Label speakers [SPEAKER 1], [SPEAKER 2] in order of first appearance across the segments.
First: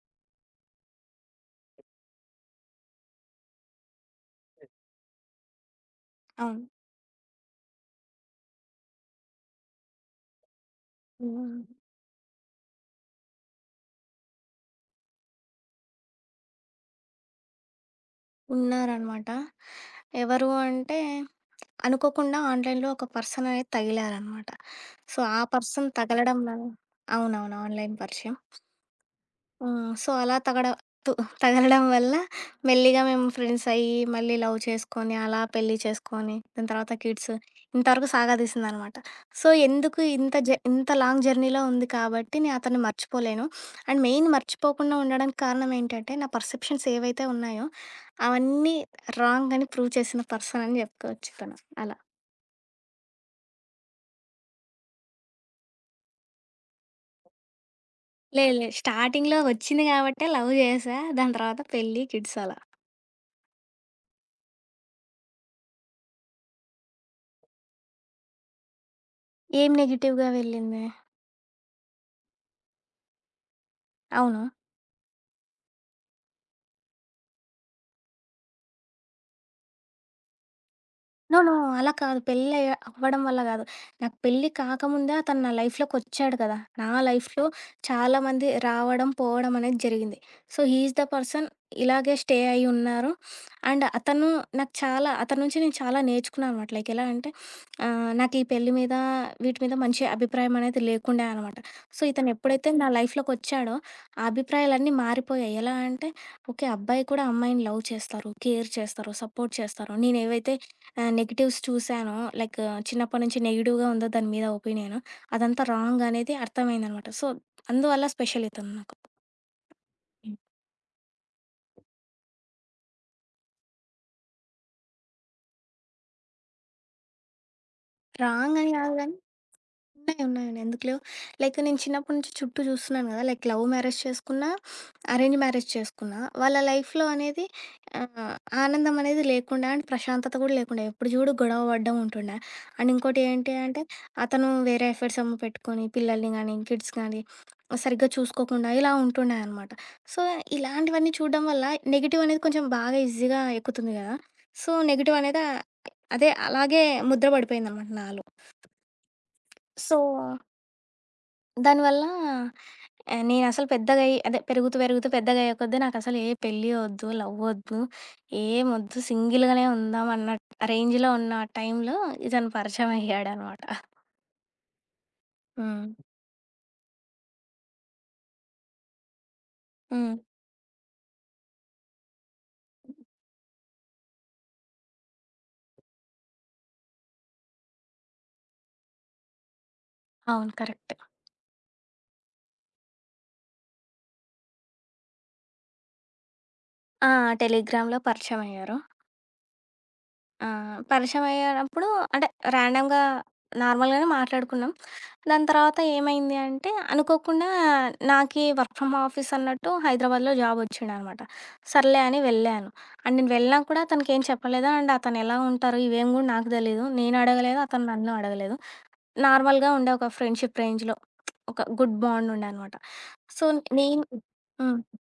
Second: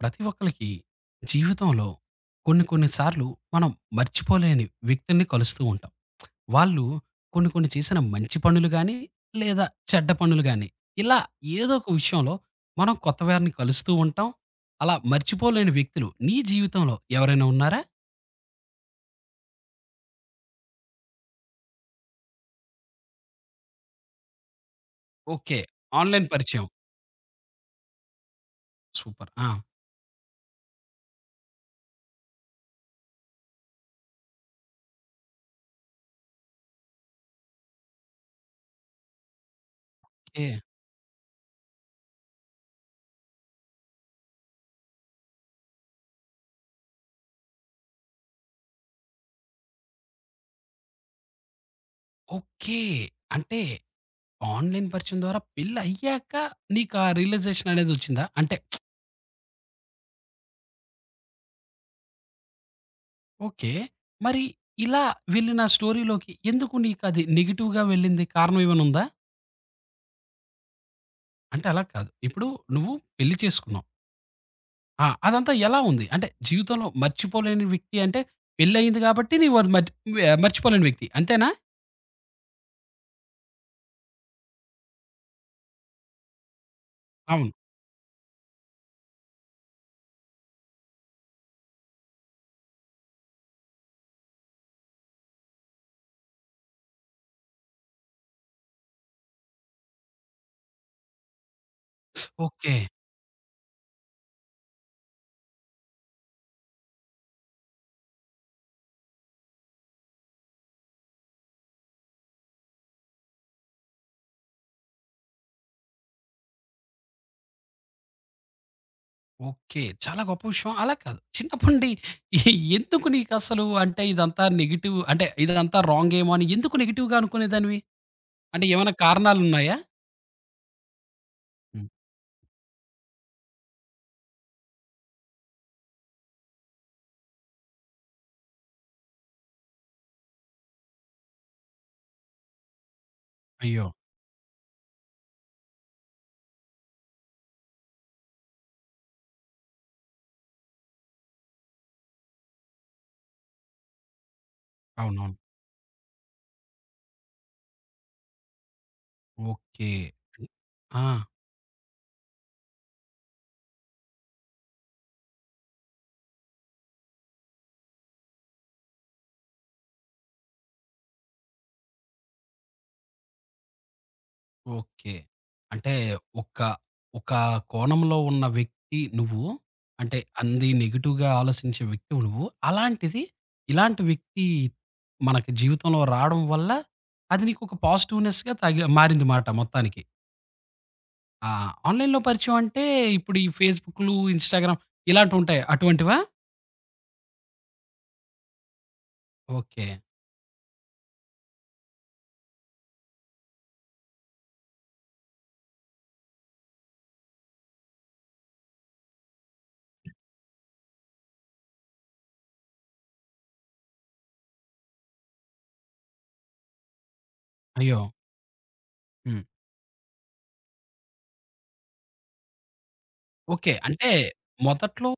[SPEAKER 1] ప్రతి ఒక్కళ్ళకి జీవితంలో కొన్ని కొన్ని సార్లు మనం మర్చిపోలేని వ్యక్తుల్ని కలుస్తూ ఉంటాం.
[SPEAKER 2] అవును.
[SPEAKER 1] వాళ్ళు కొన్ని కొన్ని చేసిన మంచి పనులు గాని, లేదా చెడ్డ పనులు గాని, ఇలా
[SPEAKER 2] హ్మ్.
[SPEAKER 1] ఏదో ఒక విషయంలో మనం కొత్త వారిని కలుస్తూ ఉంటాం. అలా మర్చిపోలేని వ్యక్తులు నీ జీవితంలో ఎవరైనా ఉన్నారా?
[SPEAKER 2] ఉన్నారనమాట. ఎవరు అంటే అనుకోకుండా ఆన్‌లైన్‌లో ఒక పర్సన్ అనేది తగిలారనమాట. సో, ఆ
[SPEAKER 1] ఓకే.
[SPEAKER 2] పర్సన్
[SPEAKER 1] ఆన్‌లైన్
[SPEAKER 2] తగలడం
[SPEAKER 1] పరిచయం.
[SPEAKER 2] వల్ల అవునవును. ఆన్‌లైన్ పరిచయం.
[SPEAKER 1] సూపర్. ఆ!
[SPEAKER 2] ఆ! సో, అలా తగడ తు తగలడం వల్ల మెల్లిగా మేము ఫ్రెండ్స్ అయ్యి, మళ్ళీ లవ్ చేసుకొని, అలా పెళ్లి చేసుకొని, దాని తర్వాత కిడ్స్ ఇంతవరకు సాగదీసిందనమాట. సో, ఎందుకు
[SPEAKER 1] ఓకే.
[SPEAKER 2] ఇంత లాంగ్ జర్నీలో ఉంది కాబట్టి నేను అతన్ని మర్చిపోలేను. అండ్ మెయిన్ మర్చిపోకుండా ఉండడానికి కారణం ఏంటంటే, నా పర్సెప్షన్స్ ఏవైతే ఉన్నాయో, అవన్నీ రాంగ్ అని ప్రూవ్ చేసిన పర్సన్ అని చెప్పుకోవచ్చు తను. అలా.
[SPEAKER 1] ఓకే. అంటే ఆన్‌లైన్ పరిచయం ద్వారా పెళ్లయ్యాక నీకా రియలైజేషన్ అనేది వచ్చిందా?
[SPEAKER 2] లేదు
[SPEAKER 1] అంటే
[SPEAKER 2] లేదు. స్టార్టింగ్‌లో వచ్చింది కాబట్టే లవ్ చేశా. దాని తర్వాత పెళ్లి, కిడ్స్ అలా.
[SPEAKER 1] ఓకే. మరి ఇలా వెళ్ళిన స్టోరీలోకి ఎందుకు నీకది నెగెటివ్‌గా వెళ్ళింది? కారణం ఏమైనా ఉందా?
[SPEAKER 2] ఏం నెగెటివ్‌గా వెళ్ళింది?
[SPEAKER 1] అంటే అలా కాదు. ఇప్పుడు నువ్వు పెళ్లి చేసుకున్నావు.
[SPEAKER 2] అవును.
[SPEAKER 1] ఆ! అదంతా ఎలా ఉంది? అంటే జీవితంలో మర్చిపోలేని వ్యక్తి అంటే పెళ్లయింది కాబట్టి నీవు అది మర్చి మర్చిపోలేని వ్యక్తి.
[SPEAKER 2] నో.
[SPEAKER 1] అంతేనా?
[SPEAKER 2] నో. అలా కాదు. పెళ్లి అవ్వడం వల్ల గాదు. నాకు పెళ్లి కాకముందే అతను నా లైఫ్‌లోకొచ్చాడు కదా! నా లైఫ్‌లో
[SPEAKER 1] అవును.
[SPEAKER 2] చాలామంది రావడం, పోవడం అనేది జరిగింది. So, he is the person ఇలాగే స్టే అయ్యి ఉన్నారు. అండ్ అతను నాకు చాలా అతని నుంచి నేను చాలా నేర్చుకున్నాను అనమాట. లైక్ ఎలా అంటే నాకు ఈ పెళ్లి మీద, వీటి మీద మంచి అభిప్రాయం అనేది లేకుండే అనమాట. సో, ఇతను ఎప్పుడైతే
[SPEAKER 1] ఓకే.
[SPEAKER 2] నా లైఫ్‌లోకొచ్చాడో ఆ అభిప్రాయాలన్నీ మారిపోయాయి. ఎలా అంటే ఓకే. అబ్బాయి కూడా అమ్మాయిని లవ్ చేస్తారు, కేర్ చేస్తారు, సపోర్ట్ చేస్తారు. నేనేవైతే ఆ! నెగెటివ్స్ చూసానో, లైక్ చిన్నప్పటి నుంచి నెగెటివ్‌గా ఉందో దాని మీద ఒపీనియన్. అదంతా రాంగ్ అనేది అర్థమైందనమాట. సో, అందువల్ల స్పెషల్ ఇతను నాకు.
[SPEAKER 1] ఓకే. చాలా గొప్ప విషయం. అలా కాదు. చిన్నప్పటి ఎ ఎందుకు నీకసలు అంటే ఇదంతా నెగెటివ్ అంటే ఇదంతా రాంగేమో అని ఎందుకు నెగెటివ్‌గా అనుకునేదానివి?
[SPEAKER 2] రాంగ్
[SPEAKER 1] అంటే
[SPEAKER 2] అని
[SPEAKER 1] ఏమైనా
[SPEAKER 2] కాదు గాని
[SPEAKER 1] కారణాలున్నాయా?
[SPEAKER 2] ఉన్నాయి. ఉన్నాయండి. ఎందుకు లేవు. లైక్ నేను
[SPEAKER 1] హ్మ్.
[SPEAKER 2] చిన్నప్పటి నుంచి చుట్టూ చూస్తున్నాను కదా! లైక్ లవ్ మ్యారేజ్ చేసుకున్నా, అరేంజ్ మ్యారేజ్ చేసుకున్నా, వాళ్ళ లైఫ్‌లో అనేది ఆహ్, ఆనందం అనేది లేకుండా అండ్ ప్రశాంతత కూడా లేకుండా ఎప్పుడు చూడు గొడవ పడడం ఉంటుండే. అండ్ ఇంకోటి ఏంటి అంటే
[SPEAKER 1] అయ్యో!
[SPEAKER 2] అతను వేరే ఎఫర్ట్స్ ఏమో పెట్టుకొని పిల్లల్ని గానీ, కిడ్స్ గానీ సరిగ్గా చూసుకోకుండా ఇలా ఉంటుండే అనమాట. సో, ఇలాంటివన్నీ చూడడం వల్ల నెగెటివ్ అనేది కొంచెం బాగా ఈజీగా ఎక్కుతుంది కదా! సో,
[SPEAKER 1] అవునవును.
[SPEAKER 2] అదే అలాగే ముద్ర పడిపోయిందనమాట నాలో.
[SPEAKER 1] ఓకే.
[SPEAKER 2] సో,
[SPEAKER 1] ఆ!
[SPEAKER 2] దానివల్ల నేనసలు పెద్దగయ్యి అదే పెరుగుతూ పెద్దగయ్యే కొద్దీ నాకసలు ఏ పెళ్లి ఒద్దు, లవ్ ఒద్దు, ఏమొద్దు సింగిల్‌గానే ఉందాం అన్న రేంజ్‌లో ఉన్న టైంలో ఇతను పరిచయం అయ్యాడనమాట.
[SPEAKER 1] ఓకే. అంటే
[SPEAKER 2] హ్మ్.
[SPEAKER 1] ఒక, ఒక కోణంలో ఉన్న వ్యక్తి నువ్వు.
[SPEAKER 2] హ్మ్.
[SPEAKER 1] అంటే అంది నెగెటివ్‌గా ఆలోచించే వ్యక్తివి నువ్వు. అలాంటిది ఇలాంటి వ్యక్తి మనకి జీవితంలో రావడం వల్ల అది నీకొక పాజిటివ్‌నెస్‌గా తగి మారిందిమాట మొత్తానికి.
[SPEAKER 2] అవును. కరెక్ట్.
[SPEAKER 1] ఆ! ఆన్‌లైన్‌లో పరిచయం అంటే ఇప్పుడు ఈ ఫేస్‌బుక్‌లు, ఇన్‌స్టాగ్రామ్ ఇలాంటివుంటాయి అటువంటివా?
[SPEAKER 2] ఆ! టెలిగ్రామ్‌లో పరిచయమయ్యారు.
[SPEAKER 1] ఓకే.
[SPEAKER 2] ఆ! పరిచయమయ్యేటప్పుడు అంటే ర్యాండమ్‌గా నార్మల్‌గానే మాట్లాడుకున్నాం. దాని తర్వాత ఏమైంది అంటే అనుకోకుండా నాకి వర్క్ ఫ్రమ్ ఆఫీస్ అన్నట్టు హైదరాబాద్‌లో జాబ్ ఒచ్చిండనమాట. సర్లే అని వెళ్ళాను. అండ్ నేను వెళ్ళినా కూడా తనకేం చెప్పలేదు. అండ్ అతను ఎలా ఉంటారు ఇవేం గూడా నాకు తెలీదు. నేను అడగలేదు. అతను
[SPEAKER 1] అయ్యో!
[SPEAKER 2] నన్ను అడగలేదు.
[SPEAKER 1] హ్మ్.
[SPEAKER 2] నార్మల్‌గా ఉండే ఒక ఫ్రెండ్‌షిప్ రేంజ్‌లో ఒక గుడ్ బాండ్ ఉండే అనమాట. So,
[SPEAKER 1] okay.
[SPEAKER 2] నేను
[SPEAKER 1] అంటే
[SPEAKER 2] హ్మ్.
[SPEAKER 1] మొదట్లో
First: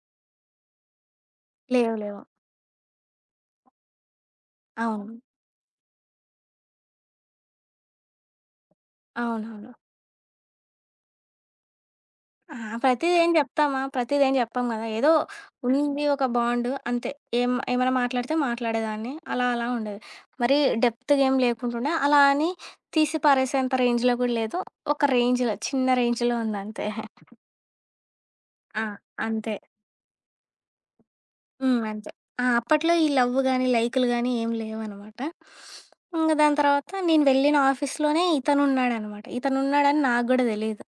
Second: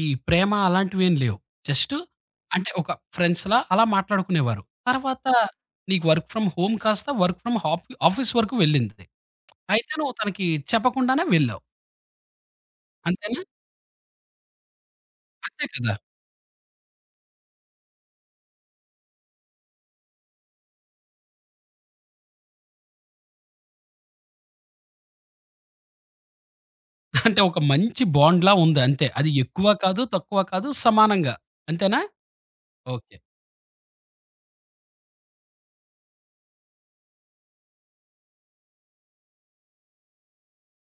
[SPEAKER 1] ఈ ప్రేమ అలాంటివేం లేవు.
[SPEAKER 2] లేవు.
[SPEAKER 1] జస్టు
[SPEAKER 2] లేవు.
[SPEAKER 1] అంటే ఒక ఫ్రెండ్స్‌లా అలా మాట్లాడుకునేవారు.
[SPEAKER 2] అవును.
[SPEAKER 1] తర్వాత నీకు వర్క్ ఫ్రమ్ హోమ్ కాస్త వర్క్ ఫ్రమ్ హాఫ్ ఆఫీస్ వరకు వెళ్ళింది.
[SPEAKER 2] అవునవును.
[SPEAKER 1] అయితే నువ్వు తనకి చెప్పకుండానే వెళ్ళావు.
[SPEAKER 2] ఆహా! ప్రతీదేం
[SPEAKER 1] అంతేనా?
[SPEAKER 2] జెప్తామా? ప్రతీదేం జెప్పం గదా! ఏదో
[SPEAKER 1] అంతే కదా!
[SPEAKER 2] ఉంది ఒక బాండ్ అంతే. ఏం ఏమైనా మాట్లాడితే మాట్లాడేదాన్ని. అలా అలా ఉండేది. మరీ డెప్త్‌గేం లేకుంటుండే. అలా అని తీసి పారేసేంత రేంజ్‌లో గూడా లేదు. ఒక రేంజ్‌లో చిన్న రేంజ్‌లో ఉందంతే.
[SPEAKER 1] అంటే ఒక మంచి బాండ్‌లా ఉంది
[SPEAKER 2] ఆ!
[SPEAKER 1] అంతే. అది
[SPEAKER 2] అంతే.
[SPEAKER 1] ఎక్కువ కాదు, తక్కువ కాదు సమానంగా.
[SPEAKER 2] హ్మ్.
[SPEAKER 1] అంతేనా?
[SPEAKER 2] అంతే. ఆ! అప్పట్లో ఈ
[SPEAKER 1] ఓకే.
[SPEAKER 2] లవ్ గాని, లైకులు గాని ఏం లేవనమాట. ఇంగ దాని తర్వాత నేను వెళ్ళిన ఆఫీస్‌లోనే ఇతనున్నాడనమాట. ఇతనున్నాడని నాకు గూడా తెలీదు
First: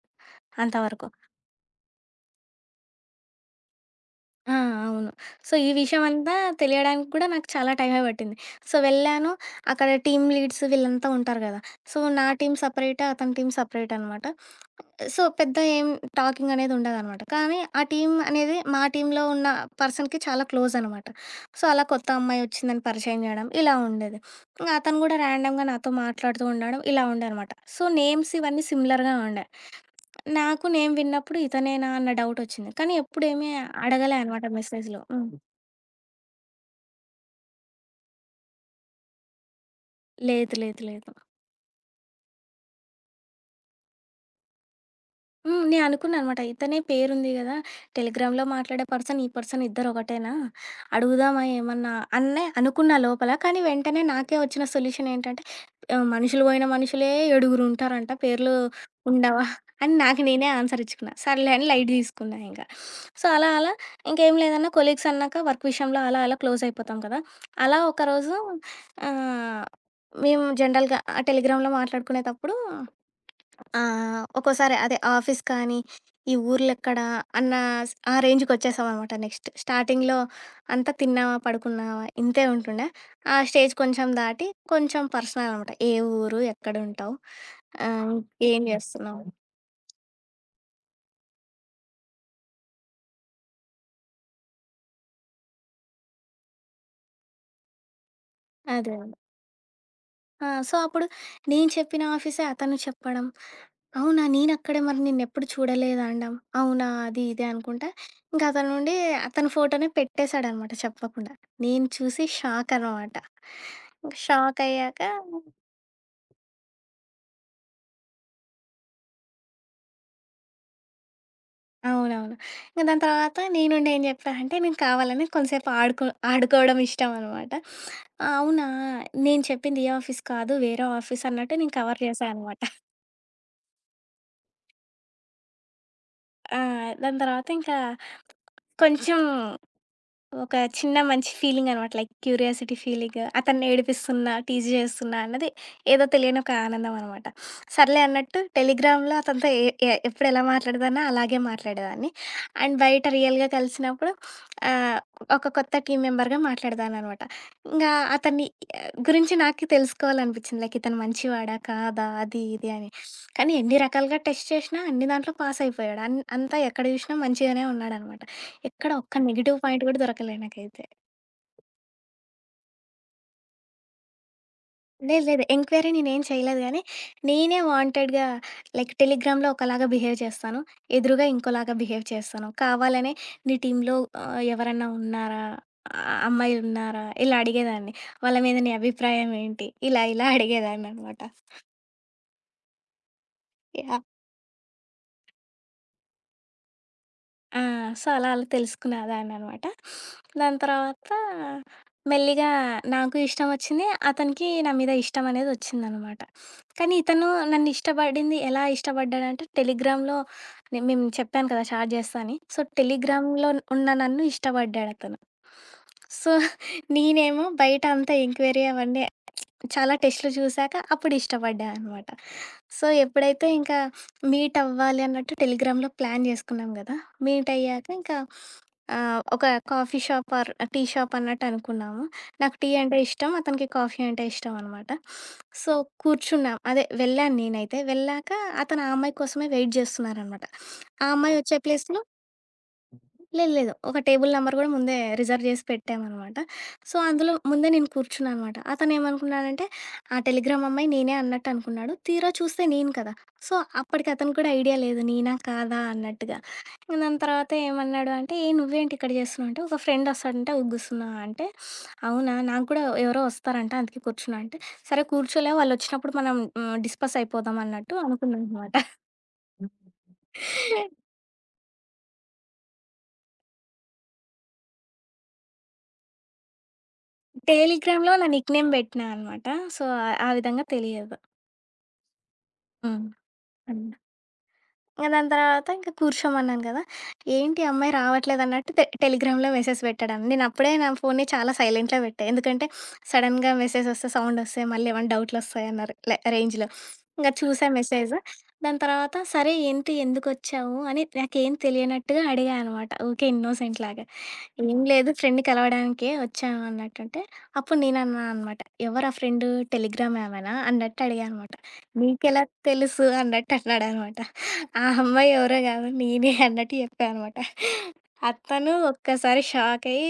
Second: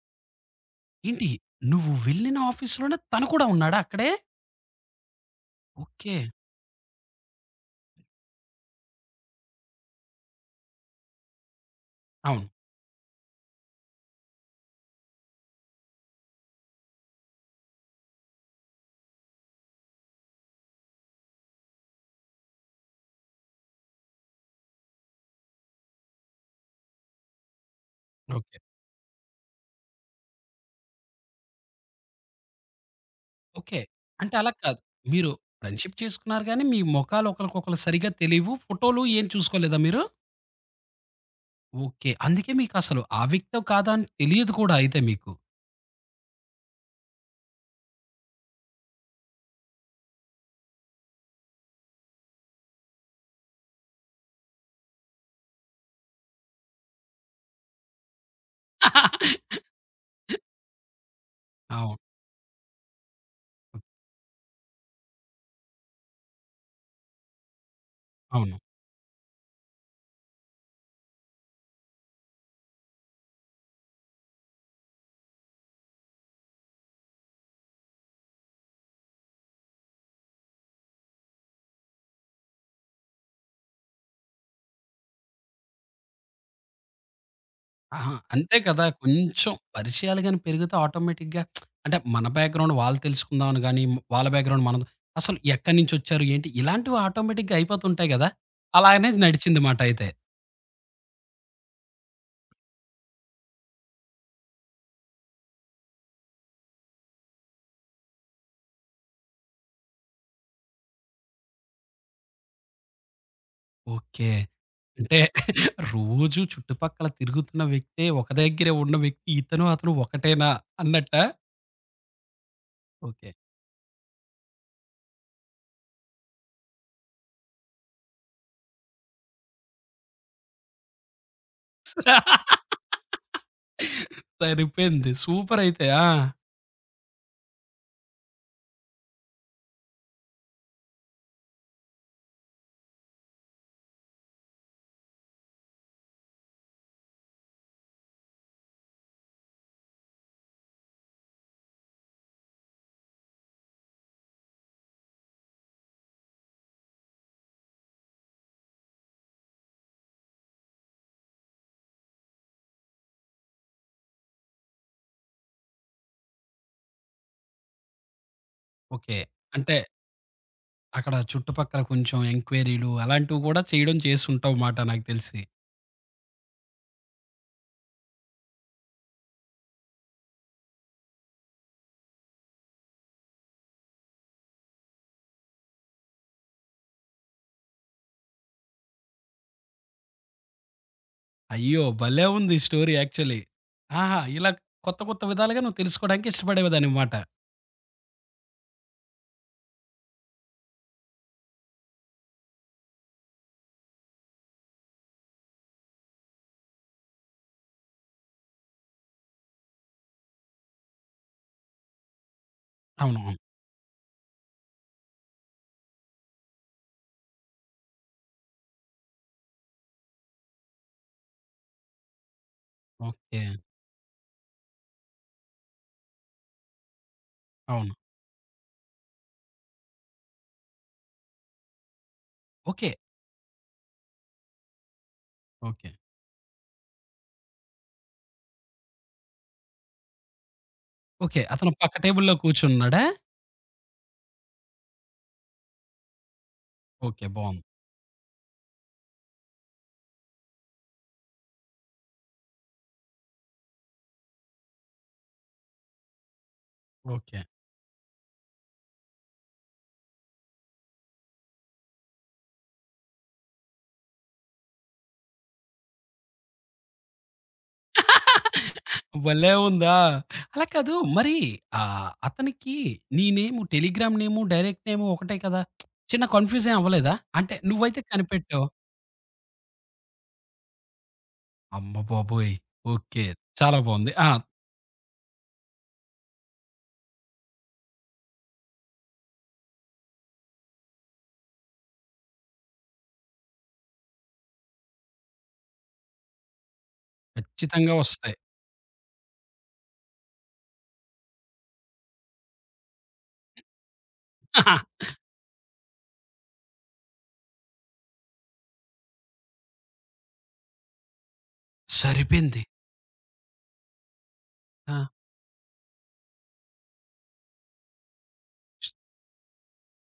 [SPEAKER 2] అంతవరకు.
[SPEAKER 1] ఏంటి నువ్వు వెళ్ళిన ఆఫీస్‌లోనే తను కూడా ఉన్నాడా అక్కడే?
[SPEAKER 2] ఆ! అవును. సో, ఈ
[SPEAKER 1] ఓకే.
[SPEAKER 2] విషయమంతా తెలియడానికి కూడా నాకు చాలా టైమే పట్టింది. సో, వెళ్ళాను. అక్కడ టీమ్ లీడ్స్ వీళ్ళంతా ఉంటారు గదా! సో, నా
[SPEAKER 1] అవును.
[SPEAKER 2] టీమ్ సెపరేట్, అతని టీమ్ సెపరేట్ అనమాట. సో, పెద్ద ఏం టాకింగ్ అనేది ఉండదనమాట. కానీ ఆ టీమ్ అనేది మా టీమ్‌లో ఉన్న పర్సన్‌కి చాలా క్లోజ్ అనమాట. సో, అలా కొత్త అమ్మాయి వచ్చిందని పరిచయం జేయడం ఇలా ఉండేది. ఇంగా అతను గూడా ర్యాండమ్‌గా నాతో మాట్లాడుతూ ఉండడం ఇలా ఉండే అనమాట. So, names
[SPEAKER 1] okay.
[SPEAKER 2] ఇవన్నీ సిమిలర్‌గా ఉండే. నాకు నేమ్ విన్నప్పుడు ఇతనేనా అన్న డౌటొచ్చింది. కానీ ఎప్పుడేమి
[SPEAKER 1] ఓకే.
[SPEAKER 2] అడగలే
[SPEAKER 1] అంటే
[SPEAKER 2] అనమాట
[SPEAKER 1] అలా కాదు.
[SPEAKER 2] మెసేజ్‌లో. హ్మ్.
[SPEAKER 1] మీరు ఫ్రెండ్‌షిప్ చేసుకున్నారు గానీ, మీ మొఖాలు ఒకళ్ళకొకళ్ళు సరిగ్గా తెలీవు. ఫోటోలు ఏం చూసుకోలేదా మీరు?
[SPEAKER 2] లేదు. లేదు. లేదు.
[SPEAKER 1] ఓకే. అందుకే మీకసలు ఆ వ్యక్తో కాదా అని తెలియదు కూడా అయితే మీకు.
[SPEAKER 2] హ్మ్. నేను అనుకున్నాననమాట. ఇతనే పేరుంది గదా! టెలిగ్రామ్‌లో మాట్లాడే పర్సన్, ఈ పర్సన్ ఇద్దరు ఒకటేనా? అడుగుదామా ఏమన్నా అనే అనుకున్నా లోపల. కానీ వెంటనే నాకే వచ్చిన సొల్యూషన్ ఏంటంటే, మనుషులు పోయిన మనుషులే ఏడుగురు ఉంటారంట. పేర్లు ఉండవా? అని నాకు నేనే ఆన్సర్ ఇచ్చుకున్నా. సర్లే అని లైట్
[SPEAKER 1] అవును.
[SPEAKER 2] తీసుకున్నా ఇంక. సో, అలా అలా ఇంకేం లేదన్నా కొలీగ్స్ అన్నాక వర్క్ విషయంలో అలా అలా క్లోజ్ అయిపోతాం కదా! అలా ఒకరోజు
[SPEAKER 1] అవును.
[SPEAKER 2] ఆహ్, మేము జనరల్‌గా ఆ టెలిగ్రామ్‌లో మాట్లాడుకునేటప్పుడు ఆ! ఒక్కోసారి అదే ఆఫీస్ కానీ, ఈ ఊర్లెక్కడ అన్న ఆ రేంజ్‌కొచ్చేసామనమాట నెక్స్ట్. స్టార్టింగ్‌లో అంతా తిన్నామా, పడుకున్నామా ఇంతే ఉంటుండే. ఆ స్టేజ్ కొంచెం దాటి కొంచెం పర్సనల్ అనమాట. ఏ ఊరు, ఎక్కడుంటావు,
[SPEAKER 1] ఆహా!
[SPEAKER 2] ఆహ్,
[SPEAKER 1] అంతే
[SPEAKER 2] ఏం
[SPEAKER 1] కదా!
[SPEAKER 2] చేస్తున్నావు
[SPEAKER 1] కొంచెం పరిచయాలు గాని పెరిగితే ఆటోమేటిక్‌గా అంటే మన బ్యాక్‌గ్రౌండ్ వాళ్ళు తెలుసుకుందాం అని గాని, వాళ్ళ బ్యాక్‌గ్రౌండ్ మనది అసలు ఎక్కడి నుంచొచ్చారు? ఏంటి? ఇలాంటివి ఆటోమేటిక్‌గా అయిపోతుంటాయి గదా!
[SPEAKER 2] అదే.
[SPEAKER 1] అలానే నడిచింది మాట అయితే.
[SPEAKER 2] ఆ! సో, అప్పుడు నేను చెప్పిన ఆఫీసే అతను చెప్పడం. అవునా! నేనక్కడే మరి నిన్నెప్పుడు చూడలేదండ. అవునా! అది ఇది అనుకుంటా. ఇంకా అతని నుండి అతని ఫోటోనే పెట్టేశాడనమాట చెప్పకుండా. నేను చూసి షాకనమాట.
[SPEAKER 1] ఓకే.
[SPEAKER 2] షాకయ్యాక
[SPEAKER 1] అంటే రోజు చుట్టుపక్కల తిరుగుతున్న వ్యక్తే ఒక దగ్గరే ఉన్న వ్యక్తి ఇతను, అతను ఒకటేనా అన్నట్టా?
[SPEAKER 2] అవునవును. ఇంక దాని
[SPEAKER 1] ఓకే.
[SPEAKER 2] తర్వాత నేనుండి ఏం జెప్పా అంటే, నేను కావాలని కొంసేపు ఆడుకోవడం ఇష్టమనమాట. అవునా! నేను చెప్పింది ఏ ఆఫీస్ కాదు, వేరే ఆఫీస్ అన్నట్టు నేను కవర్ చేశా అనమాట.
[SPEAKER 1] సరిపోయింది. సూపరయితే. ఆ!
[SPEAKER 2] ఆ! దాని తర్వాత ఇంకా కొంచెం ఒక చిన్న మంచి ఫీలింగనమాట. Like curiosity feeling. అతన్ని ఏడిపిస్తున్నా, టీజ్ చేస్తున్నా అన్నది ఏదో తెలియని ఒక ఆనందమనమాట. సర్లే అన్నట్టు టెలిగ్రామ్‌లో అతనితో ఎ ఎ ఎప్పుడు ఎలా మాట్లాడేదాన్నో అలాగే మాట్లాడేదాన్ని. అండ్ బయట రియల్‌గా కలిసినప్పుడు ఆహ్, ఒక కొత్త టీమ్ మెంబర్‌గా మాట్లాడేదాన్ననమాట. ఇంగా అతన్ని గురించి నాకు తెలుసుకోవాలనిపిచ్చింది. లైక్ ఇతను మంచివాడా? కాదా? అది ఇది అని. కానీ ఎన్ని రకాలుగా టెస్ట్ చేషినా అన్ని దాంట్లో పాసయిపోయాడు. అంతా ఎక్కడ జూషినా మంచిగానే ఉన్నాడనమాట. ఎక్కడ
[SPEAKER 1] ఓకే.
[SPEAKER 2] ఒక్క నెగెటివ్
[SPEAKER 1] అంటే
[SPEAKER 2] పాయింట్ కూడా దొరకలే నాకైతే.
[SPEAKER 1] అక్కడ చుట్టుపక్కల కొంచెం ఎంక్వైరీలు అలాంటివి గూడా చేయడం చేసుంటావుమాట నాకు
[SPEAKER 2] లేదు
[SPEAKER 1] తెలిసి.
[SPEAKER 2] లేదు. ఎంక్వైరీ నేనేం చేయలేదు గానీ, నేనే వాంటెడ్‌గా లైక్ టెలిగ్రామ్‌లో ఒకలాగా బిహేవ్ చేస్తాను. ఎదురుగా ఇంకోలాగా బిహేవ్ చేస్తాను. కావాలనే నీ టీమ్‌లో ఎవరన్నా ఉన్నారా? అమ్మాయిలున్నారా? ఇలా అడిగేదాన్ని. వాళ్ళ మీద నీ అభిప్రాయం ఏంటి? ఇలా ఇలా అడిగేదాన్ననమాట.
[SPEAKER 1] అయ్యో! భలే ఉంది స్టోరీ యాక్చువల్లీ. ఆహా! ఇలా కొత్త కొత్త విధాలుగా నువ్వు తెలుసుకోడానికి ఇష్టపడేదానివమాట.
[SPEAKER 2] ఆ! సో, అలా అలా తెలుసుకునేదాన్ననమాట. దాని తర్వాత మెల్లిగా నాకు ఇష్టం వచ్చింది. అతనికి నా మీద ఇష్టం అనేది వచ్చిందనమాట. కానీ ఇతను నన్ను ఇష్టపడింది ఎలా ఇష్టపడ్డాడంటే టెలిగ్రామ్‌లో మేము చెప్పాను కదా! చాట్ చేస్తా అని. సో, అవును.
[SPEAKER 1] అవును. అవును.
[SPEAKER 2] టెలిగ్రామ్‌లో ఉన్న నన్ను ఇష్టపడ్డాడతను. సో, నేనేమో బయట అంతా ఎంక్వైరీ అవన్నీ చాలా టెస్ట్‌లు చూసాక అప్పుడు ఇష్టపడ్డా అనమాట. So,
[SPEAKER 1] okay.
[SPEAKER 2] ఎప్పుడైతే ఇంకా మీట్ అవ్వాలి అన్నట్టు టెలిగ్రామ్‌లో ప్లాన్ చేసుకున్నాం గదా! మీట్ అయ్యాక
[SPEAKER 1] అవును.
[SPEAKER 2] ఇంకా ఒక coffee shop or tea shop అన్నట్టు అనుకున్నాము. నాకు టీ
[SPEAKER 1] ఓకే.
[SPEAKER 2] అంటే ఇష్టం. అతనికి కాఫీ అంటే ఇష్టం అనమాట. So,
[SPEAKER 1] okay.
[SPEAKER 2] కూర్చున్నాం. అదే వెళ్ళాను నేనైతే. వెళ్ళాక అతను ఆ అమ్మాయి కోసమే వెయిట్ చేస్తున్నారనమాట. ఆ అమ్మాయి
[SPEAKER 1] ఓకే.
[SPEAKER 2] వచ్చే
[SPEAKER 1] అతను పక్క
[SPEAKER 2] ప్లేస్‌లో
[SPEAKER 1] టేబుల్‌లో కూర్చున్నాడా?
[SPEAKER 2] లేదు లేదు. ఒక టేబుల్ నంబర్ గూడా ముందే రిజర్వ్ జేసి పెట్టామనమాట. So,
[SPEAKER 1] okay.
[SPEAKER 2] అందులో
[SPEAKER 1] బావుంది.
[SPEAKER 2] ముందే నేను కూర్చున్నా అనమాట. అతనేమనుకున్నాడంటే, ఆ టెలిగ్రామ్ అమ్మాయి నేనే అన్నట్టు అనుకున్నాడు. తీరా చూస్తే నేను కదా! సో, అప్పటికి అతనికి కూడా ఐడియా లేదు నేనా? కాదా? అన్నట్టుగా. ఇంక దాని
[SPEAKER 1] ఓకే.
[SPEAKER 2] తర్వాత ఏమన్నాడు అంటే, "ఏ నువ్వేంటి ఇక్కడ జేస్తున్నావు?" అంటే, "ఒక ఫ్రెండ్ వస్తాడంటే ఉగ్గుస్తున్నా" అంటే, "అవునా? నాకు కూడా ఎవరో వస్తారంట అందుకే కూర్చున్నా" అంటే, "సరే కూర్చోలే వాళ్ళొచ్చినప్పుడు మనం డిస్కస్ అయిపోదాం" అన్నట్టు అనుకున్నా అనమాట.
[SPEAKER 1] భలే ఉందా! అలా కాదు మరి అతనికి నీ నేము టెలిగ్రామ్ నేము, డైరెక్ట్ నేము ఒకటే కదా! చిన్న కన్‌ఫ్యూజ్ ఏం అవ్వలేదా? అంటే నువ్వైతే
[SPEAKER 2] టెలిగ్రామ్‌లో నా
[SPEAKER 1] కనిపెట్టావు.
[SPEAKER 2] నిక్‌నేమ్ బెట్టినా అనమాట. సో, ఆ విధంగా తెలియదు.
[SPEAKER 1] అమ్మ బాబోయ్!
[SPEAKER 2] హ్మ్.
[SPEAKER 1] ఓకే. చాలా
[SPEAKER 2] అంతే.
[SPEAKER 1] బావుంది. ఆ!
[SPEAKER 2] ఇంక దాని తర్వాత ఇంక కూర్చోమన్నాను గదా! ఏంటి ఈ అమ్మాయి రావట్లేదన్నట్టు టెలిగ్రామ్‌లో మెసేజ్ పెట్టాడన్ నేనప్పుడే నా ఫోన్‌ని చాలా సైలెంట్‌లో పెట్టా. ఎందుకంటే, సడెన్‌గా మెసేజొస్తే సౌండొస్తాయి, మళ్ళీ ఏమన్నా డౌట్‌లొస్తాయన్నారు లే రేంజ్‌లో. ఇంక చూసా
[SPEAKER 1] ఖచ్చితంగా
[SPEAKER 2] మెసేజు.
[SPEAKER 1] వస్తాయి.
[SPEAKER 2] దాని తర్వాత సరే ఏంటి, ఎందుకొచ్చావు అని నాకేం తెలియనట్టుగా అడిగా అనమాట. ఊకే ఇన్నోసెంట్ లాగా. ఏం లేదు. ఫ్రెండ్‌ని కలవడానికే వచ్చాము అన్నట్టంటే, అప్పుడు నేనన్నా అనమాట. ఎవరు ఆ ఫ్రెండు టెలిగ్రామ్ ఆమెనా? అన్నట్టు అడిగా అనమాట. నీకెలా
[SPEAKER 1] సరిపోయింది.
[SPEAKER 2] తెలుసు అన్నట్టు అన్నాడనమాట. ఆ
[SPEAKER 1] ఆ!
[SPEAKER 2] అమ్మాయి ఎవరో కాదు నేనే అన్నట్టు చెప్పా అనమాట. అతను ఒక్కసారి షాక్ అయ్యి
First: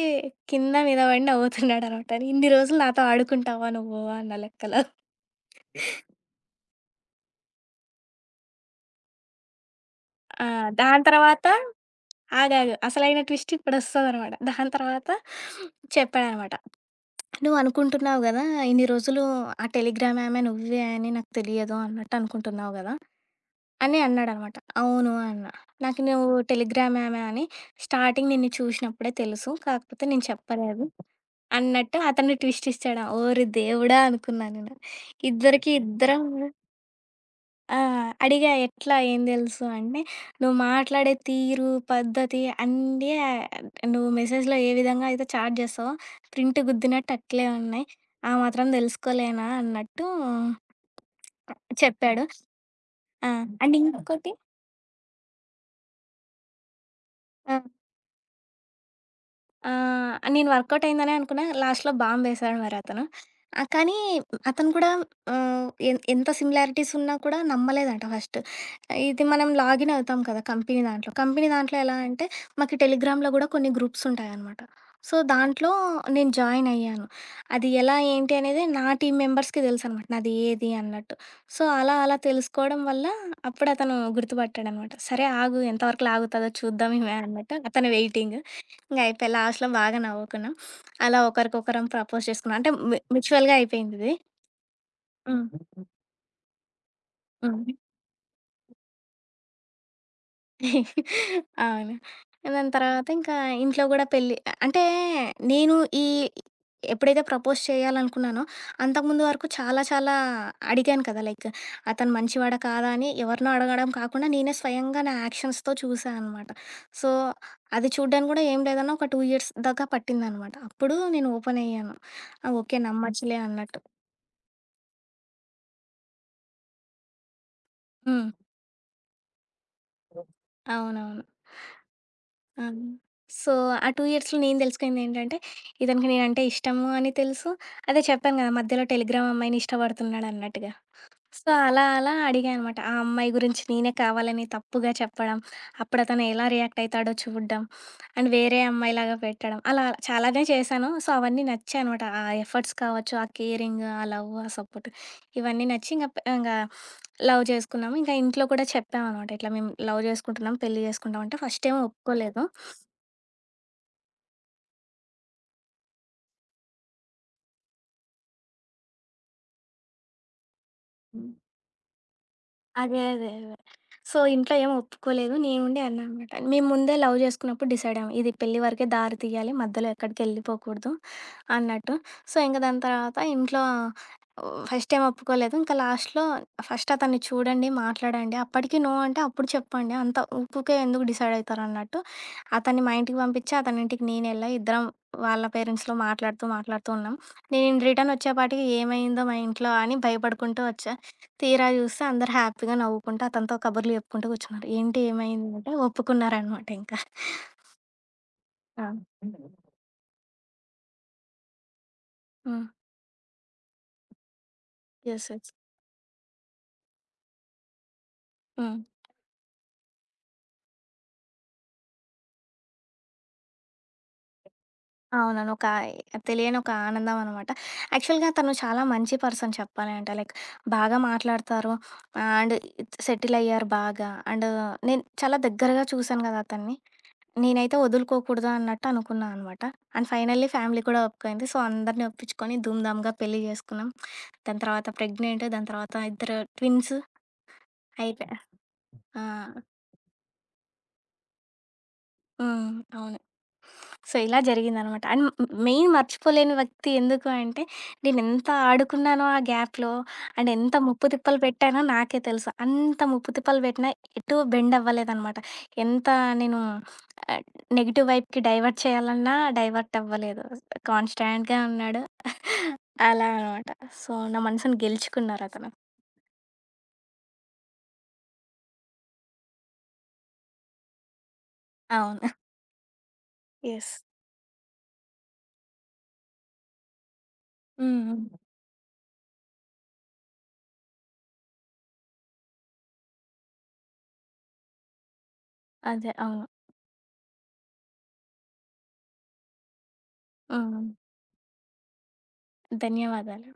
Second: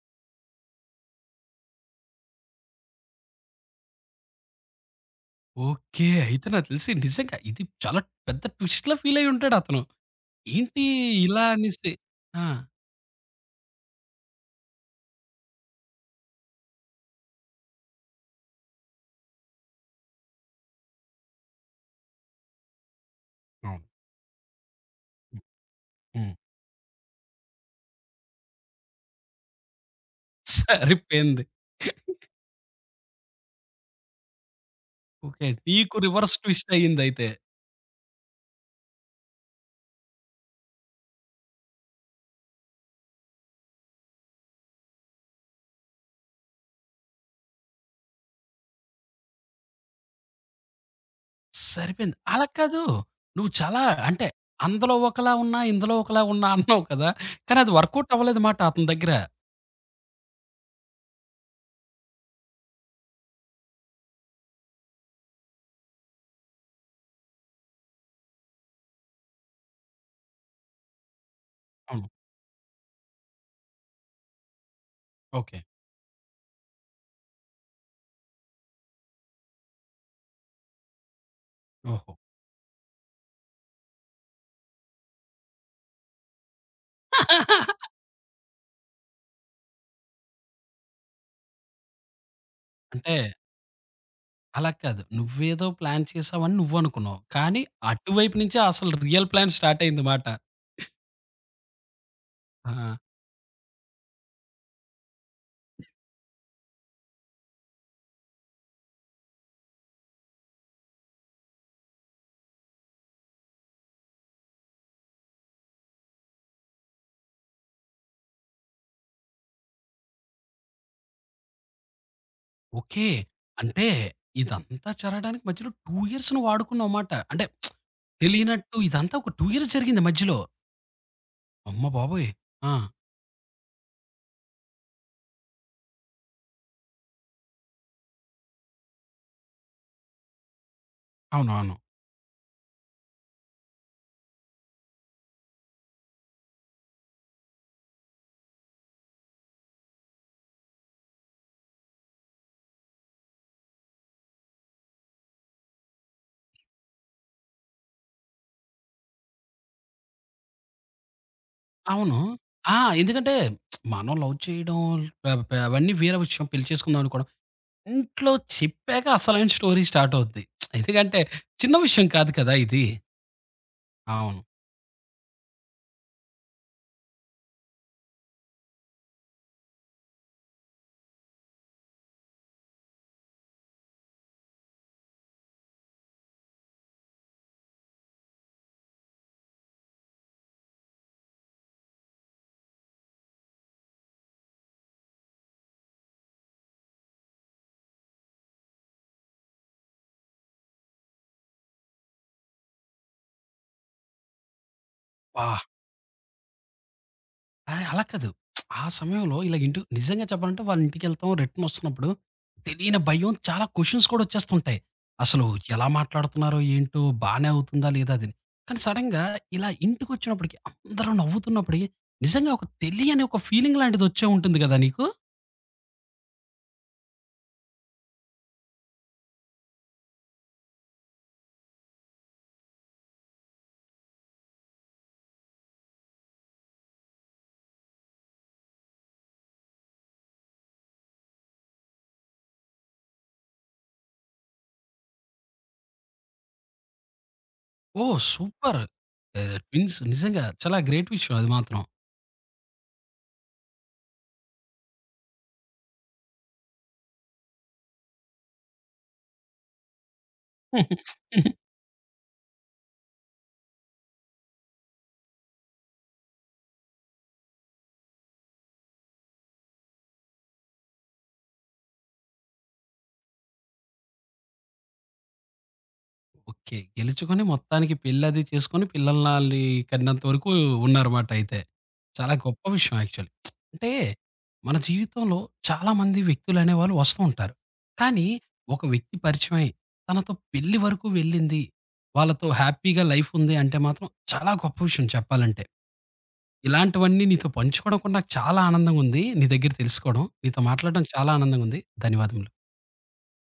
[SPEAKER 2] కింద మీద పడి నవ్వుతున్నాడనమాట. ఇన్ని రోజులు నాతో ఆడుకుంటావా నువ్వు అన్న లెక్కలో.
[SPEAKER 1] ఓకే. అయితే నాకు తెలిసి నిజంగా ఇది చాలా పెద్ద ట్విస్ట్‌లా ఫీల్ అయ్యుంటాడు అతను.
[SPEAKER 2] ఆ!
[SPEAKER 1] ఏంటి
[SPEAKER 2] దాని
[SPEAKER 1] ఇలా
[SPEAKER 2] తర్వాత
[SPEAKER 1] అనేసి. ఆ!
[SPEAKER 2] ఆగాగు. అసలైన ట్విస్ట్ ఇప్పుడొస్తదనమాట. దాని తర్వాత చెప్పాడనమాట. నువ్వు అనుకుంటున్నావు గదా! ఇన్ని రోజులు ఆ టెలిగ్రామ్ ఆమె నువ్వే అని నాకు తెలియదు అన్నట్టు అనుకుంటున్నావు గదా!
[SPEAKER 1] అవును.
[SPEAKER 2] అని అన్నాడనమాట. అవును
[SPEAKER 1] హ్మ్.
[SPEAKER 2] అన్నా. నాకు నువ్వు
[SPEAKER 1] హ్మ్.
[SPEAKER 2] టెలిగ్రామ్ ఆమె అని స్టార్టింగ్ నిన్ను చూసినప్పుడే తెలుసు. కాకపోతే నేను చెప్పలేదు
[SPEAKER 1] సరిపోయింది.
[SPEAKER 2] అన్నట్టు అతను ట్విస్ట్ ఇచ్చాడు. ఓరి దేవుడా! అనుకున్నా నేను.
[SPEAKER 1] ఓకే.
[SPEAKER 2] ఇద్దరికి
[SPEAKER 1] నీకు
[SPEAKER 2] ఇద్దరం
[SPEAKER 1] రివర్స్ ట్విస్ట్ అయిందయితే.
[SPEAKER 2] ఆ! అడిగా ఎట్లా ఏం తెలుసు అంటే, "నువ్వు మాట్లాడే తీరు, పద్ధతి అన్నీ ఆ, నువ్వు మెసేజ్‌లో ఏ విధంగా అయితే చాట్ చేస్తావో ప్రింట్ గుద్దినట్టు అట్లే ఉన్నాయి. ఆ మాత్రం తెలుసుకోలేనా" అన్నట్టు
[SPEAKER 1] సరిపోయింది.
[SPEAKER 2] చెప్పాడు.
[SPEAKER 1] అలా కాదు.
[SPEAKER 2] ఆ!
[SPEAKER 1] నువ్వు
[SPEAKER 2] అండ్
[SPEAKER 1] చాలా అంటే
[SPEAKER 2] ఇంకోటి
[SPEAKER 1] అందులో ఒకలా ఉన్నా, ఇందులో ఒకలా ఉన్నా అన్నావు కదా!
[SPEAKER 2] ఆ!
[SPEAKER 1] కానీ అది వర్కౌట్ అవ్వలేదు మాట అతని దగ్గర.
[SPEAKER 2] ఆ! నేను వర్కౌట్ అయిందనే అనుకున్నా. లాస్ట్‌లో బాంబేసాడు మరతను. ఆ! కానీ అతను కూడా ఎంత సిమిలారిటీస్ ఉన్నా కూడా నమ్మలేదంట ఫస్ట్. ఇది మనం లాగిన్ అవుతాం కదా! కంపెనీ దాంట్లో. కంపెనీ దాంట్లో ఎలా
[SPEAKER 1] అవును.
[SPEAKER 2] అంటే మాకు టెలిగ్రామ్‌లో కూడా కొన్ని గ్రూప్స్ ఉంటాయనమాట. So,
[SPEAKER 1] okay.
[SPEAKER 2] దాంట్లో నేను జాయిన్ అయ్యాను. అది ఎలా ఏంటి అనేది నా టీమ్ మెంబర్స్‌కి తెలుసనమాట. నాది ఏది అన్నట్టు. సో, అలా
[SPEAKER 1] ఓహో!
[SPEAKER 2] అలా తెలుసుకోవడం వల్ల అప్పుడు అతను గుర్తుపట్టాడనమాట. సరే ఆగు ఎంతవరకు లాగుతదో చూద్దాం ఈమె అన్నట్టు అతని వెయిటింగ్. ఇంక అయిపోయి లాస్ట్‌లో బాగా నవ్వుకున్నాం. అలా ఒకరికొకరం ప్రపోజ్ చేసుకున్నాం. అంటే
[SPEAKER 1] అంటే
[SPEAKER 2] మ్యూచువల్‌గా అయిపోయిందిది.
[SPEAKER 1] అలా కాదు.
[SPEAKER 2] హ్మ్.
[SPEAKER 1] నువ్వేదో ప్లాన్ చేసావని నువ్వనుకున్నావు. కానీ
[SPEAKER 2] హ్మ్.
[SPEAKER 1] అటువైపు నుంచే అసలు రియల్ ప్లాన్ స్టార్ట్ అయింది మాట.
[SPEAKER 2] అవును. దాని
[SPEAKER 1] ఆ!
[SPEAKER 2] తర్వాత ఇంకా ఇంట్లో గూడా పెళ్లి అంటే నేను ఈ ఎప్పుడైతే ప్రపోజ్ చేయాలనుకున్నానో, అంతకుముందు వరకు చాలా చాలా అడిగాను కదా! లైక్ అతను మంచివాడా? కాదా? అని ఎవరినో అడగడం కాకుండా నేనే స్వయంగా నా యాక్షన్స్‌తో చూసా అనమాట. సో, అది చూడ్డానికి గూడా ఏం లేదన్నా ఒక 2 ఇయర్స్ దాకా పట్టిందనమాట. అప్పుడు నేను ఓపెన్ అయ్యాను. ఆ! ఓకే.
[SPEAKER 1] ఓకే.
[SPEAKER 2] నమ్మచ్చులే అన్నట్టు.
[SPEAKER 1] అంటే ఇదంతా జరగడానికి మధ్యలో 2 ఇయర్స్ నువ్వు వాడుకున్నావు మాట. అంటే
[SPEAKER 2] హ్మ్.
[SPEAKER 1] తెలియనట్టు ఇదంతా ఒక 2 ఇయర్స్ జరిగింది మధ్యలో.
[SPEAKER 2] అవునవును.
[SPEAKER 1] అమ్మ బాబోయ్!
[SPEAKER 2] ఆ!
[SPEAKER 1] ఆ!
[SPEAKER 2] సో, ఆ 2 ఇయర్స్‌లో నేను దెలుసుకుందేంటంటే, ఇతనికి నేనంటే ఇష్టము అని తెలుసు. అదే చెప్పాను గదా! మధ్యలో టెలిగ్రామ్ అమ్మాయిని ఇష్టపడుతున్నాడన్నట్టుగా. సో,
[SPEAKER 1] అవునవును.
[SPEAKER 2] అలా అలా అడిగా అనమాట. ఆ అమ్మాయి గురించి నేనే కావాలని తప్పుగా చెప్పడం. అప్పుడు అతను ఎలా రియాక్ట్ అయితాడో చూడడం. అండ్ వేరే అమ్మాయిలాగా పెట్టడం. అలా చాలానే చేశాను. సో, అవన్నీ నచ్చాయనమాట. ఆ ఎఫర్ట్స్ కావచ్చు, ఆ కేరింగ్, ఆ లవ్, ఆ సపోర్ట్ ఇవన్నీ నచ్చి ఇంక ఇంగా లవ్ చేసుకున్నాము. ఇంకా ఇంట్లో కూడా చెప్పామనమాట. ఇట్లా మేము లవ్ చేసుకుంటున్నాం, పెళ్లి చేసుకుంటాం అంటే ఫస్టేమో
[SPEAKER 1] అవును. అవును.
[SPEAKER 2] ఒప్పుకోలేదు.
[SPEAKER 1] ఆ! ఎందుకంటే మనం లవ్ చేయడం ఆహ్, ప అవన్నీ వేరే విషయం పెళ్లి చేసుకుందాం అనుకోవడం. ఇంట్లో చెప్పాక అసలైన స్టోరీ స్టార్ట్ అవుద్ది. ఎందుకంటే చిన్న విషయం కాదు కదా! ఇది.
[SPEAKER 2] అదే. సో,
[SPEAKER 1] అవును.
[SPEAKER 2] ఇంట్లో ఏమి ఒప్పుకోలేదు. నేను ఉండి అన్నా అనమాట. మేము ముందే లవ్ చేసుకున్నప్పుడు డిసైడ్ అయ్యాం. ఇది పెళ్లి వరకే దారి తీయాలి. మధ్యలో ఎక్కడికెళ్ళిపోకూడదు అన్నట్టు. సో, ఇంక దాని తర్వాత ఇంట్లో ఫస్ట్ ఏం ఒప్పుకోలేదు. ఇంకా లాస్ట్‌లో ఫస్ట్ అతన్ని చూడండి, మాట్లాడండి. అప్పటికి నో అంటే అప్పుడు చెప్పండి. అంత ఊకుకే ఎందుకు డిసైడ్ అయితారన్నట్టు అతన్ని మా ఇంటికి పంపించి, అతని ఇంటికి నేను ఎళ్ళా. ఇద్దరం వాళ్ళ పేరెంట్స్‌లో మాట్లాడుతూ ఉన్నాం. నేను రిటర్న్ వచ్చేపాటికి ఏమైందో మా ఇంట్లో అని భయపడుకుంటూ వచ్చా. తీరా చూస్తే అందరు హ్యాపీగా నవ్వుకుంటూ అతనితో కబుర్లు చెప్పుకుంటూ కూర్చున్నారు. ఏంటి
[SPEAKER 1] అబ్బా!
[SPEAKER 2] ఏమైంది అంటే ఒప్పుకున్నారనమాట ఇంకా.
[SPEAKER 1] అరే! అలా కాదు. ఆ
[SPEAKER 2] ఆ!
[SPEAKER 1] సమయంలో ఇలాగ ఇంటి నిజంగా చెప్పాలంటే వాళ్ళ ఇంటికెళ్తాం, రిటర్న్ వస్తున్నప్పుడు
[SPEAKER 2] హ్మ్.
[SPEAKER 1] తెలియని భయం చాలా క్వెషన్స్ కూడా వచ్చేస్తుంటాయి.
[SPEAKER 2] యెస్.
[SPEAKER 1] అసలు
[SPEAKER 2] యెస్.
[SPEAKER 1] ఎలా మాట్లాడుతున్నారో ఏంటో, బానే అవుతుందా లేదా అదని.
[SPEAKER 2] హ్మ్.
[SPEAKER 1] కానీ సడెన్‌గా ఇలా ఇంటికొచ్చినప్పటికి అందరూ నవ్వుతున్నప్పటికి నిజంగా ఒక తెలియని ఒక ఫీలింగ్ లాంటిది వచ్చే ఉంటుంది కదా నీకు?
[SPEAKER 2] అవునవును. ఒక తెలియని ఒక ఆనందం అనమాట. యాక్చువల్‌గా తను చాలా మంచి పర్సన్ చెప్పాలి అంటే. లైక్ బాగా మాట్లాడతారు. అండ్ సెటిల్ అయ్యారు బాగా. అండ్ నేను చాలా దగ్గరగా చూసాను కదా అతన్ని. నేనైతే వదులుకోకూడదు అన్నట్టు అనుకున్నా అనమాట. అండ్ ఫైనల్లీ ఫ్యామిలీ కూడా ఒప్పుకుంది. సో, అందరిని ఒప్పించుకొని ధూమ్ ధామ్‌గా పెళ్లి చేసుకున్నాం. దాని తర్వాత ప్రెగ్నెంట్. దాని తర్వాత ఇద్దరు ట్విన్స్.
[SPEAKER 1] ఓహ్!
[SPEAKER 2] అయిపే
[SPEAKER 1] సూపర్.
[SPEAKER 2] ఆ!
[SPEAKER 1] ఆహ్, ట్విన్స్ నిజంగా చాలా గ్రేట్ విషయం అది మాత్రం.
[SPEAKER 2] హ్మ్. అవును. సో, ఇలా జరిగిందనమాట. అండ్ మెయిన్ మర్చిపోలేని వ్యక్తి ఎందుకు అంటే, నేనెంత ఆడుకున్నానో ఆ గ్యాప్‌లో, అండ్ ఎంత ముప్పు తిప్పలు పెట్టానో నాకే తెలుసు. అంత ముప్పు తిప్పలు పెట్టినా ఎటు బెండ్ అవ్వలేదనమాట. ఎంత నేను ఆహ్, నెగెటివ్ వైపుకి డైవర్ట్ చేయాలన్నా డైవర్ట్ అవ్వలేదు. కాన్‌స్టాంట్‌గా ఉన్నాడు. అలా అనమాట. సో, నా మనసుని గెలుచుకున్నారతను.
[SPEAKER 1] ఓకే. గెలుచుకొని మొత్తానికి పెళ్లది చేసుకొని పిల్లల్నాల్ని కన్నంత వరకు ఉన్నారమాట అయితే.
[SPEAKER 2] అవును.
[SPEAKER 1] చాలా గొప్ప విషయం యాక్చువల్లీ. అంటే
[SPEAKER 2] యెస్.
[SPEAKER 1] మన జీవితంలో చాలా మంది వ్యక్తులనేవాళ్ళు వస్తూ ఉంటారు.
[SPEAKER 2] హ్మ్. హ్మ్.
[SPEAKER 1] కానీ ఒక వ్యక్తి పరిచయమై తనతో పెళ్లి వరకు వెళ్ళింది, వాళ్ళతో హ్యాపీగా లైఫ్ ఉంది అంటే మాత్రం చాలా గొప్ప విషయం చెప్పాలంటే.
[SPEAKER 2] అదే. అవును.
[SPEAKER 1] ఇలాంటివన్నీ నీతో పంచుకోవడం కూడా నాకు చాలా ఆనందంగుంది. నీ దగ్గర తెలుసుకోవడం. నీతో
[SPEAKER 2] హ్మ్.
[SPEAKER 1] మాట్లాడడం చాలా ఆనందంగుంది. ధన్యవాదములు.
[SPEAKER 2] ధన్యవాదాలు.